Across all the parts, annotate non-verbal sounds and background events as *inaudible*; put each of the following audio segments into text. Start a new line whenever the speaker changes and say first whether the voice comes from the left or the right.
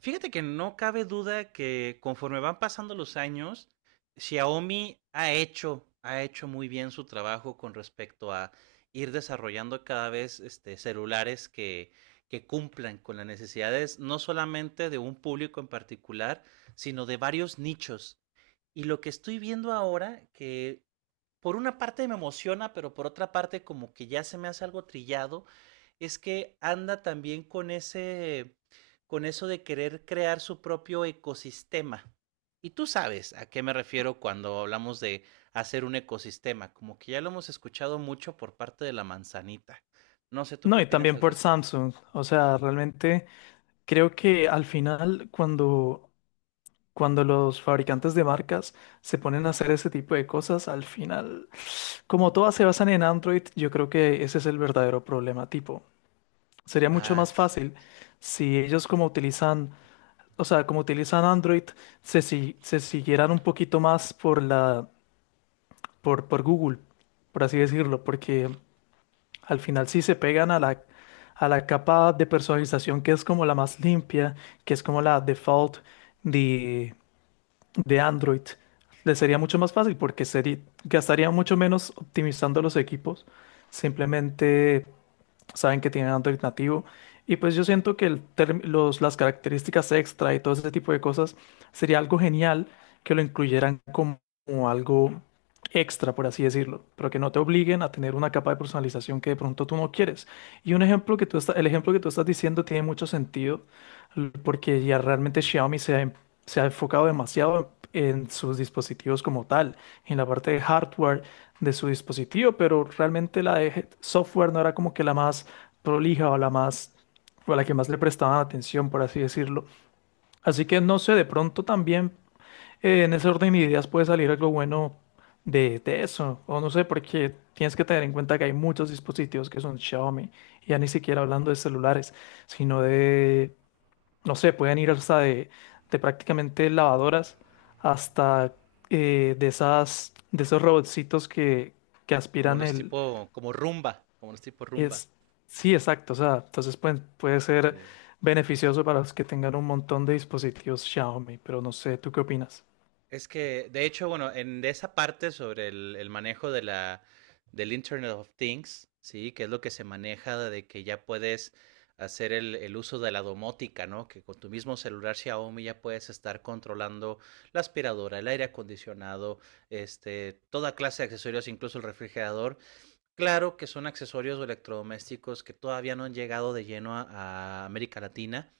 right: Fíjate que no cabe duda que conforme van pasando los años, Xiaomi ha hecho muy bien su trabajo con respecto a ir desarrollando cada vez celulares que cumplan con las necesidades no solamente de un público en particular, sino de varios nichos. Y lo que estoy viendo ahora, que por una parte me emociona, pero por otra parte como que ya se me hace algo trillado, es que anda también con eso de querer crear su propio ecosistema. Y tú sabes a qué me refiero cuando hablamos de hacer un ecosistema, como que ya lo hemos escuchado mucho por parte de la manzanita. No sé tú qué
left: No, y
right: opinas
left: también
right: al
left: por
right: respecto.
left: Samsung. O sea, realmente creo que al final cuando los fabricantes de marcas se ponen a hacer ese tipo de cosas, al final, como todas se basan en Android, yo creo que ese es el verdadero problema. Tipo, sería mucho
right: Ah,
left: más fácil
right: exacto.
left: si ellos como como utilizan Android, se, si- se siguieran un poquito más por Google, por así decirlo, porque al final sí se pegan a la capa de personalización que es como la más limpia, que es como la default de, de Android. Les sería mucho más fácil porque gastaría mucho menos optimizando los equipos. Simplemente saben que tienen Android nativo. Y pues yo siento que las características extra y todo ese tipo de cosas sería algo genial que lo como algo extra, por así decirlo, pero que no te obliguen a tener una capa de personalización que de pronto tú no quieres. Y un ejemplo que tú está- el ejemplo que tú estás diciendo tiene mucho sentido porque ya realmente Xiaomi se ha, en- se ha enfocado demasiado en sus dispositivos como tal, en la parte de hardware de su dispositivo, pero realmente la de Head Software no era como que la más prolija o la más o la que más le prestaban atención, por así decirlo. Así que no sé, de pronto también en ese orden de ideas puede salir algo bueno de eso, o no sé, porque tienes que tener en cuenta que hay muchos dispositivos que son Xiaomi, ya ni siquiera hablando de celulares, sino de no sé, pueden ir hasta de prácticamente lavadoras hasta de esos robotcitos que
right: Como
left: aspiran
right: los
left: el,
right: tipo, como rumba, como los tipo rumba.
left: es, sí, exacto, o sea, puede ser
right: Sí.
left: beneficioso para los que tengan un montón de dispositivos Xiaomi, pero no sé, ¿tú qué opinas?
right: Es que, de hecho, bueno, en de esa parte sobre el manejo de la, del Internet of Things, ¿sí? Que es lo que se maneja de que ya puedes hacer uso de la domótica, ¿no? Que con tu mismo celular Xiaomi ya puedes estar controlando la aspiradora, el aire acondicionado, toda clase de accesorios, incluso el refrigerador. Claro que son accesorios o electrodomésticos que todavía no han llegado de lleno a América Latina,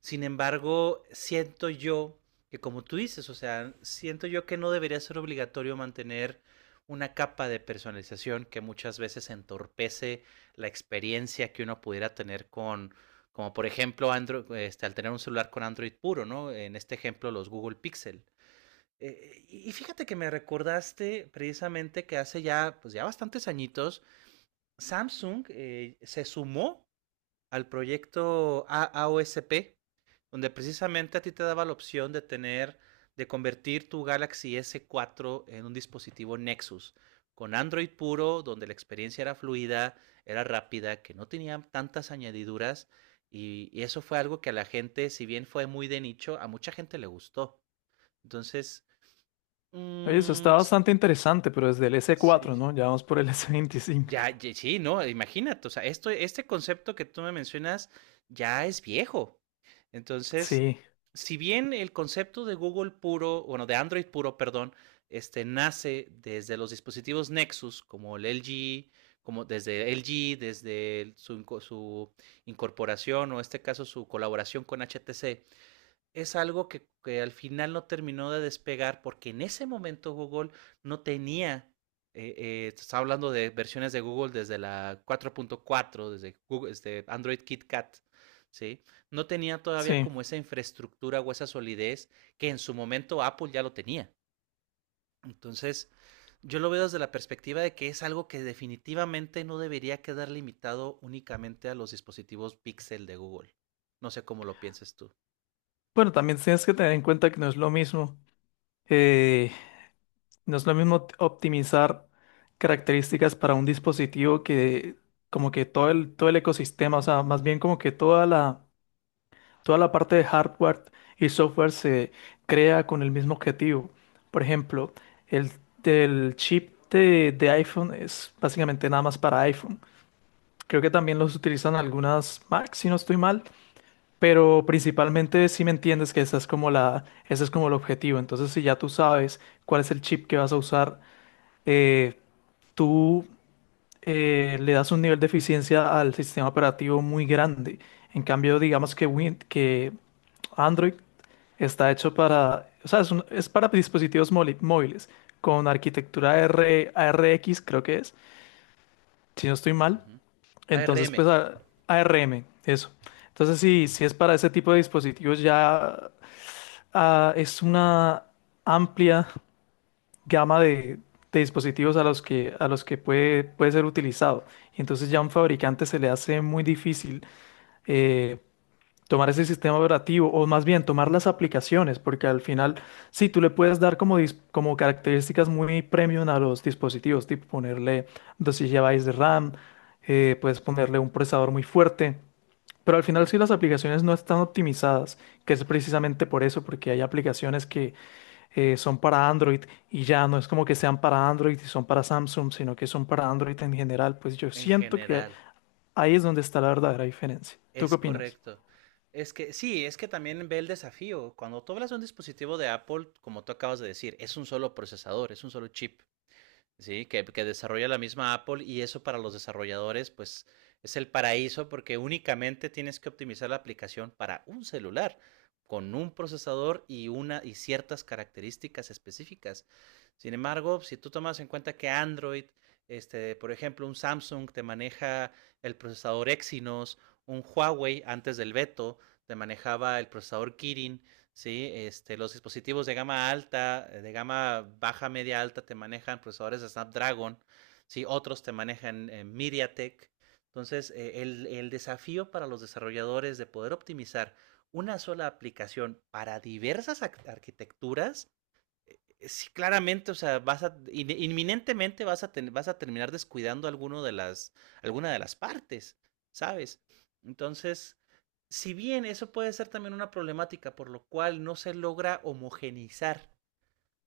right: sin embargo, siento yo que como tú dices, o sea, siento yo que no debería ser obligatorio mantener una capa de personalización que muchas veces entorpece la experiencia que uno pudiera tener con, como por ejemplo, Android, al tener un celular con Android puro, ¿no? En este ejemplo, los Google Pixel. Y fíjate que me recordaste precisamente que hace ya, pues ya bastantes añitos, Samsung se sumó al proyecto AAOSP, donde precisamente a ti te daba la opción de tener, de convertir tu Galaxy S4 en un dispositivo Nexus, con Android puro, donde la experiencia era fluida, era rápida, que no tenía tantas añadiduras, y eso fue algo que a la gente, si bien fue muy de nicho, a mucha gente le gustó. Entonces,
left: Oye, eso
right: mm,
left: está bastante interesante, pero desde el s
right: sí.
left: cuatro ¿no? Ya vamos por el *laughs* S25.
right: Ya, sí, no, imagínate, o sea, este concepto que tú me mencionas ya es viejo. Entonces,
left: Sí,
right: si bien el concepto de Google puro, bueno, de Android puro, perdón, este nace desde los dispositivos Nexus, como el LG, como desde LG, desde su incorporación o en este caso su colaboración con HTC, es algo que al final no terminó de despegar porque en ese momento Google no tenía, estaba hablando de versiones de Google desde la 4.4, desde Google, desde Android KitKat, ¿sí? No tenía todavía
left: sí.
right: como esa infraestructura o esa solidez que en su momento Apple ya lo tenía. Entonces, yo lo veo desde la perspectiva de que es algo que definitivamente no debería quedar limitado únicamente a los dispositivos Pixel de Google. No sé cómo lo pienses tú.
left: Bueno, también tienes que tener en cuenta que no es lo mismo. eh, No es lo mismo optimizar características para un dispositivo que como que todo el ecosistema, o sea, más bien como que toda la parte de hardware y software se crea con el mismo objetivo. Por ejemplo, el, el chip de iPhone es básicamente nada más para iPhone. Creo que también los utilizan algunas Mac, si no estoy mal, pero principalmente si me entiendes que esa es como ese es como el objetivo. Entonces, si ya tú sabes cuál es el chip que vas a usar, eh, tú le das un nivel de eficiencia al sistema operativo muy grande. En cambio, digamos que, Android está hecho para, o sea, es para dispositivos móviles con arquitectura R, ARX, creo que es, si no estoy
right: Uh
left: mal.
right: -huh.
left: Entonces,
right: ARM.
left: pues ARM, eso. Entonces, si, si es para ese tipo de dispositivos, ya es una amplia gama de dispositivos a los que puede ser utilizado. Y entonces ya a un fabricante se le hace muy difícil eh, tomar ese sistema operativo o más bien tomar las aplicaciones, porque al final sí, tú le puedes dar como características muy premium a los dispositivos, tipo ponerle 12 gigabytes de RAM, puedes ponerle un procesador muy fuerte. Pero al final si las
right: Ujú.
left: aplicaciones no están optimizadas, que es precisamente por eso, porque hay aplicaciones que son para Android y ya no es como que sean para Android y son para Samsung, sino que son para Android en general, pues yo
right: En
left: siento que
right: general,
left: ahí es donde está la verdadera diferencia. ¿Tú qué
right: es
left: opinas?
right: correcto. Es que sí, es que también ve el desafío. Cuando tú hablas de un dispositivo de Apple, como tú acabas de decir, es un solo procesador, es un solo chip. Sí, que desarrolla la misma Apple, y eso para los desarrolladores pues es el paraíso porque únicamente tienes que optimizar la aplicación para un celular con un procesador y una y ciertas características específicas. Sin embargo, si tú tomas en cuenta que Android, por ejemplo, un Samsung te maneja el procesador Exynos, un Huawei antes del veto te manejaba el procesador Kirin. Sí, los dispositivos de gama alta, de gama baja, media, alta, te manejan procesadores de Snapdragon, sí, otros te manejan MediaTek. Entonces, el desafío para los desarrolladores de poder optimizar una sola aplicación para diversas arquitecturas, sí, claramente, o sea, inminentemente vas a terminar descuidando alguno de las, alguna de las partes, ¿sabes? Entonces, si bien eso puede ser también una problemática por lo cual no se logra homogenizar,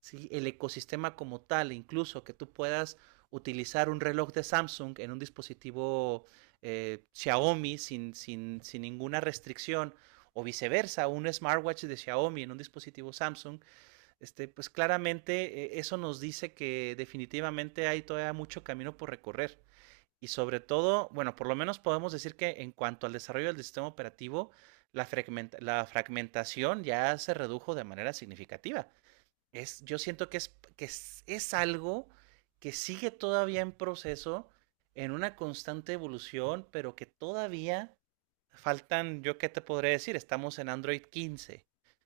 right: ¿sí?, el ecosistema como tal, incluso que tú puedas utilizar un reloj de Samsung en un dispositivo Xiaomi sin ninguna restricción, o viceversa, un smartwatch de Xiaomi en un dispositivo Samsung, pues claramente eso nos dice que definitivamente hay todavía mucho camino por recorrer. Y sobre todo, bueno, por lo menos podemos decir que en cuanto al desarrollo del sistema operativo, la fragmentación ya se redujo de manera significativa. Yo siento que es, algo que sigue todavía en proceso, en una constante evolución, pero que todavía faltan, yo qué te podré decir, estamos en Android 15.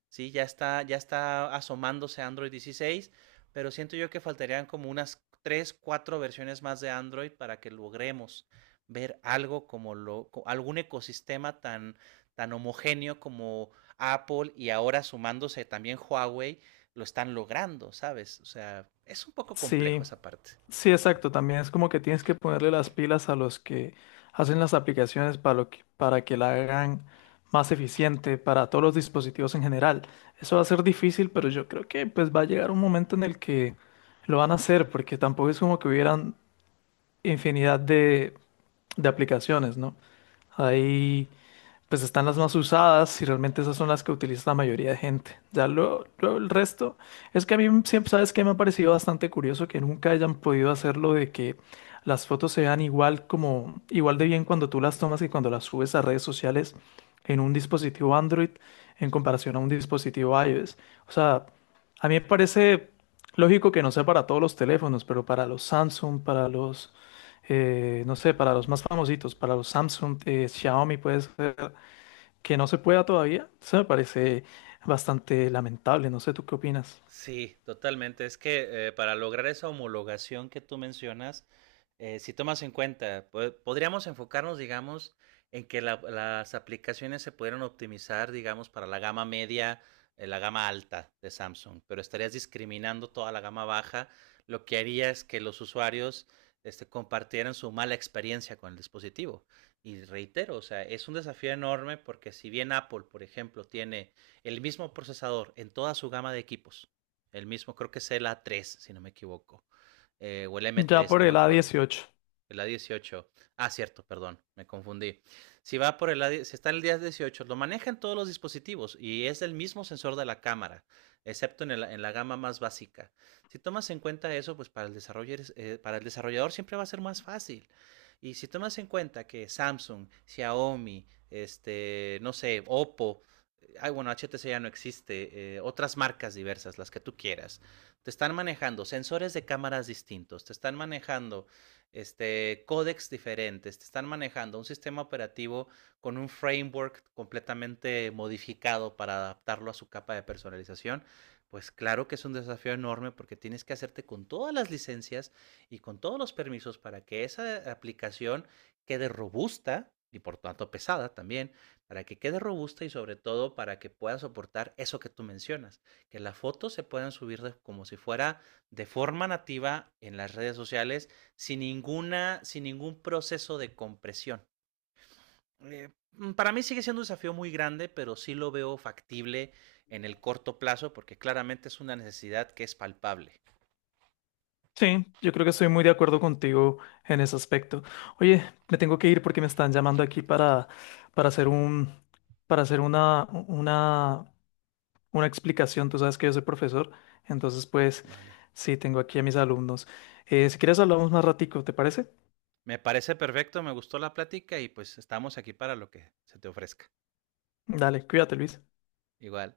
right: Sí, ya está asomándose Android 16, pero siento yo que faltarían como unas 3 4 versiones más de Android para que logremos ver algo algún ecosistema tan homogéneo como Apple, y ahora sumándose también Huawei, lo están logrando, ¿sabes? O sea, es un poco complejo
left: Sí,
right: esa parte.
left: sí, exacto. También es como que tienes que ponerle las pilas a los que hacen las aplicaciones para que la hagan más eficiente para todos los dispositivos en general. Eso va a ser difícil, pero yo creo que pues va a llegar un momento en el que lo van a hacer, porque tampoco es como que hubieran infinidad de aplicaciones, ¿no? Hay, pues están las más usadas y realmente esas son las que utiliza la mayoría de gente. Ya luego el resto es que a mí siempre, ¿sabes qué? Me ha parecido bastante curioso que nunca hayan podido hacerlo de que las fotos se vean igual igual de bien cuando tú las tomas y cuando las subes a redes sociales en un dispositivo Android en comparación a un dispositivo iOS. O sea, a mí me parece lógico que no sea para todos los teléfonos, pero para los Samsung, para los no sé, para los más famositos, para los Samsung, Xiaomi puede ser, que no se pueda todavía, eso me parece bastante lamentable. No sé, ¿tú qué opinas?
right: Sí, totalmente. Es que para lograr esa homologación que tú mencionas, si tomas en cuenta, podríamos enfocarnos, digamos, en que las aplicaciones se pudieran optimizar, digamos, para la gama media, la gama alta de Samsung, pero estarías discriminando toda la gama baja, lo que haría es que los usuarios compartieran su mala experiencia con el dispositivo. Y reitero, o sea, es un desafío enorme porque si bien Apple, por ejemplo, tiene el mismo procesador en toda su gama de equipos, el mismo, creo que es el A3, si no me equivoco. O el
left: Ya
right: M3, no
left: por
right: me
left: el a
right: acuerdo.
left: dieciocho
right: El A18. Ah, cierto, perdón, me confundí. Si va por el A18, si está en el A18, lo manejan todos los dispositivos y es el mismo sensor de la cámara, excepto en la gama más básica. Si tomas en cuenta eso, pues para el desarrollador siempre va a ser más fácil. Y si tomas en cuenta que Samsung, Xiaomi, no sé, Oppo, ay, bueno, HTC ya no existe, otras marcas diversas, las que tú quieras, te están manejando sensores de cámaras distintos, te están manejando códex diferentes, te están manejando un sistema operativo con un framework completamente modificado para adaptarlo a su capa de personalización, pues claro que es un desafío enorme porque tienes que hacerte con todas las licencias y con todos los permisos para que esa aplicación quede robusta y, por tanto, pesada también, para que quede robusta y sobre todo para que pueda soportar eso que tú mencionas, que las fotos se puedan subir de, como si fuera de forma nativa en las redes sociales, sin ninguna, sin ningún proceso de compresión. Para mí sigue siendo un desafío muy grande, pero sí lo veo factible en el corto plazo porque claramente es una necesidad que es palpable.
left: Sí, yo creo que estoy muy de acuerdo contigo en ese aspecto. Oye, me tengo que ir porque me están llamando aquí para hacer un, para hacer una explicación. Tú sabes que yo soy profesor, entonces pues
right: Vale.
left: sí, tengo aquí a mis alumnos. Si quieres hablamos más ratico, ¿te parece?
right: Me parece perfecto, me gustó la plática y pues estamos aquí para lo que se te ofrezca.
left: Dale, cuídate, Luis.
right: Igual.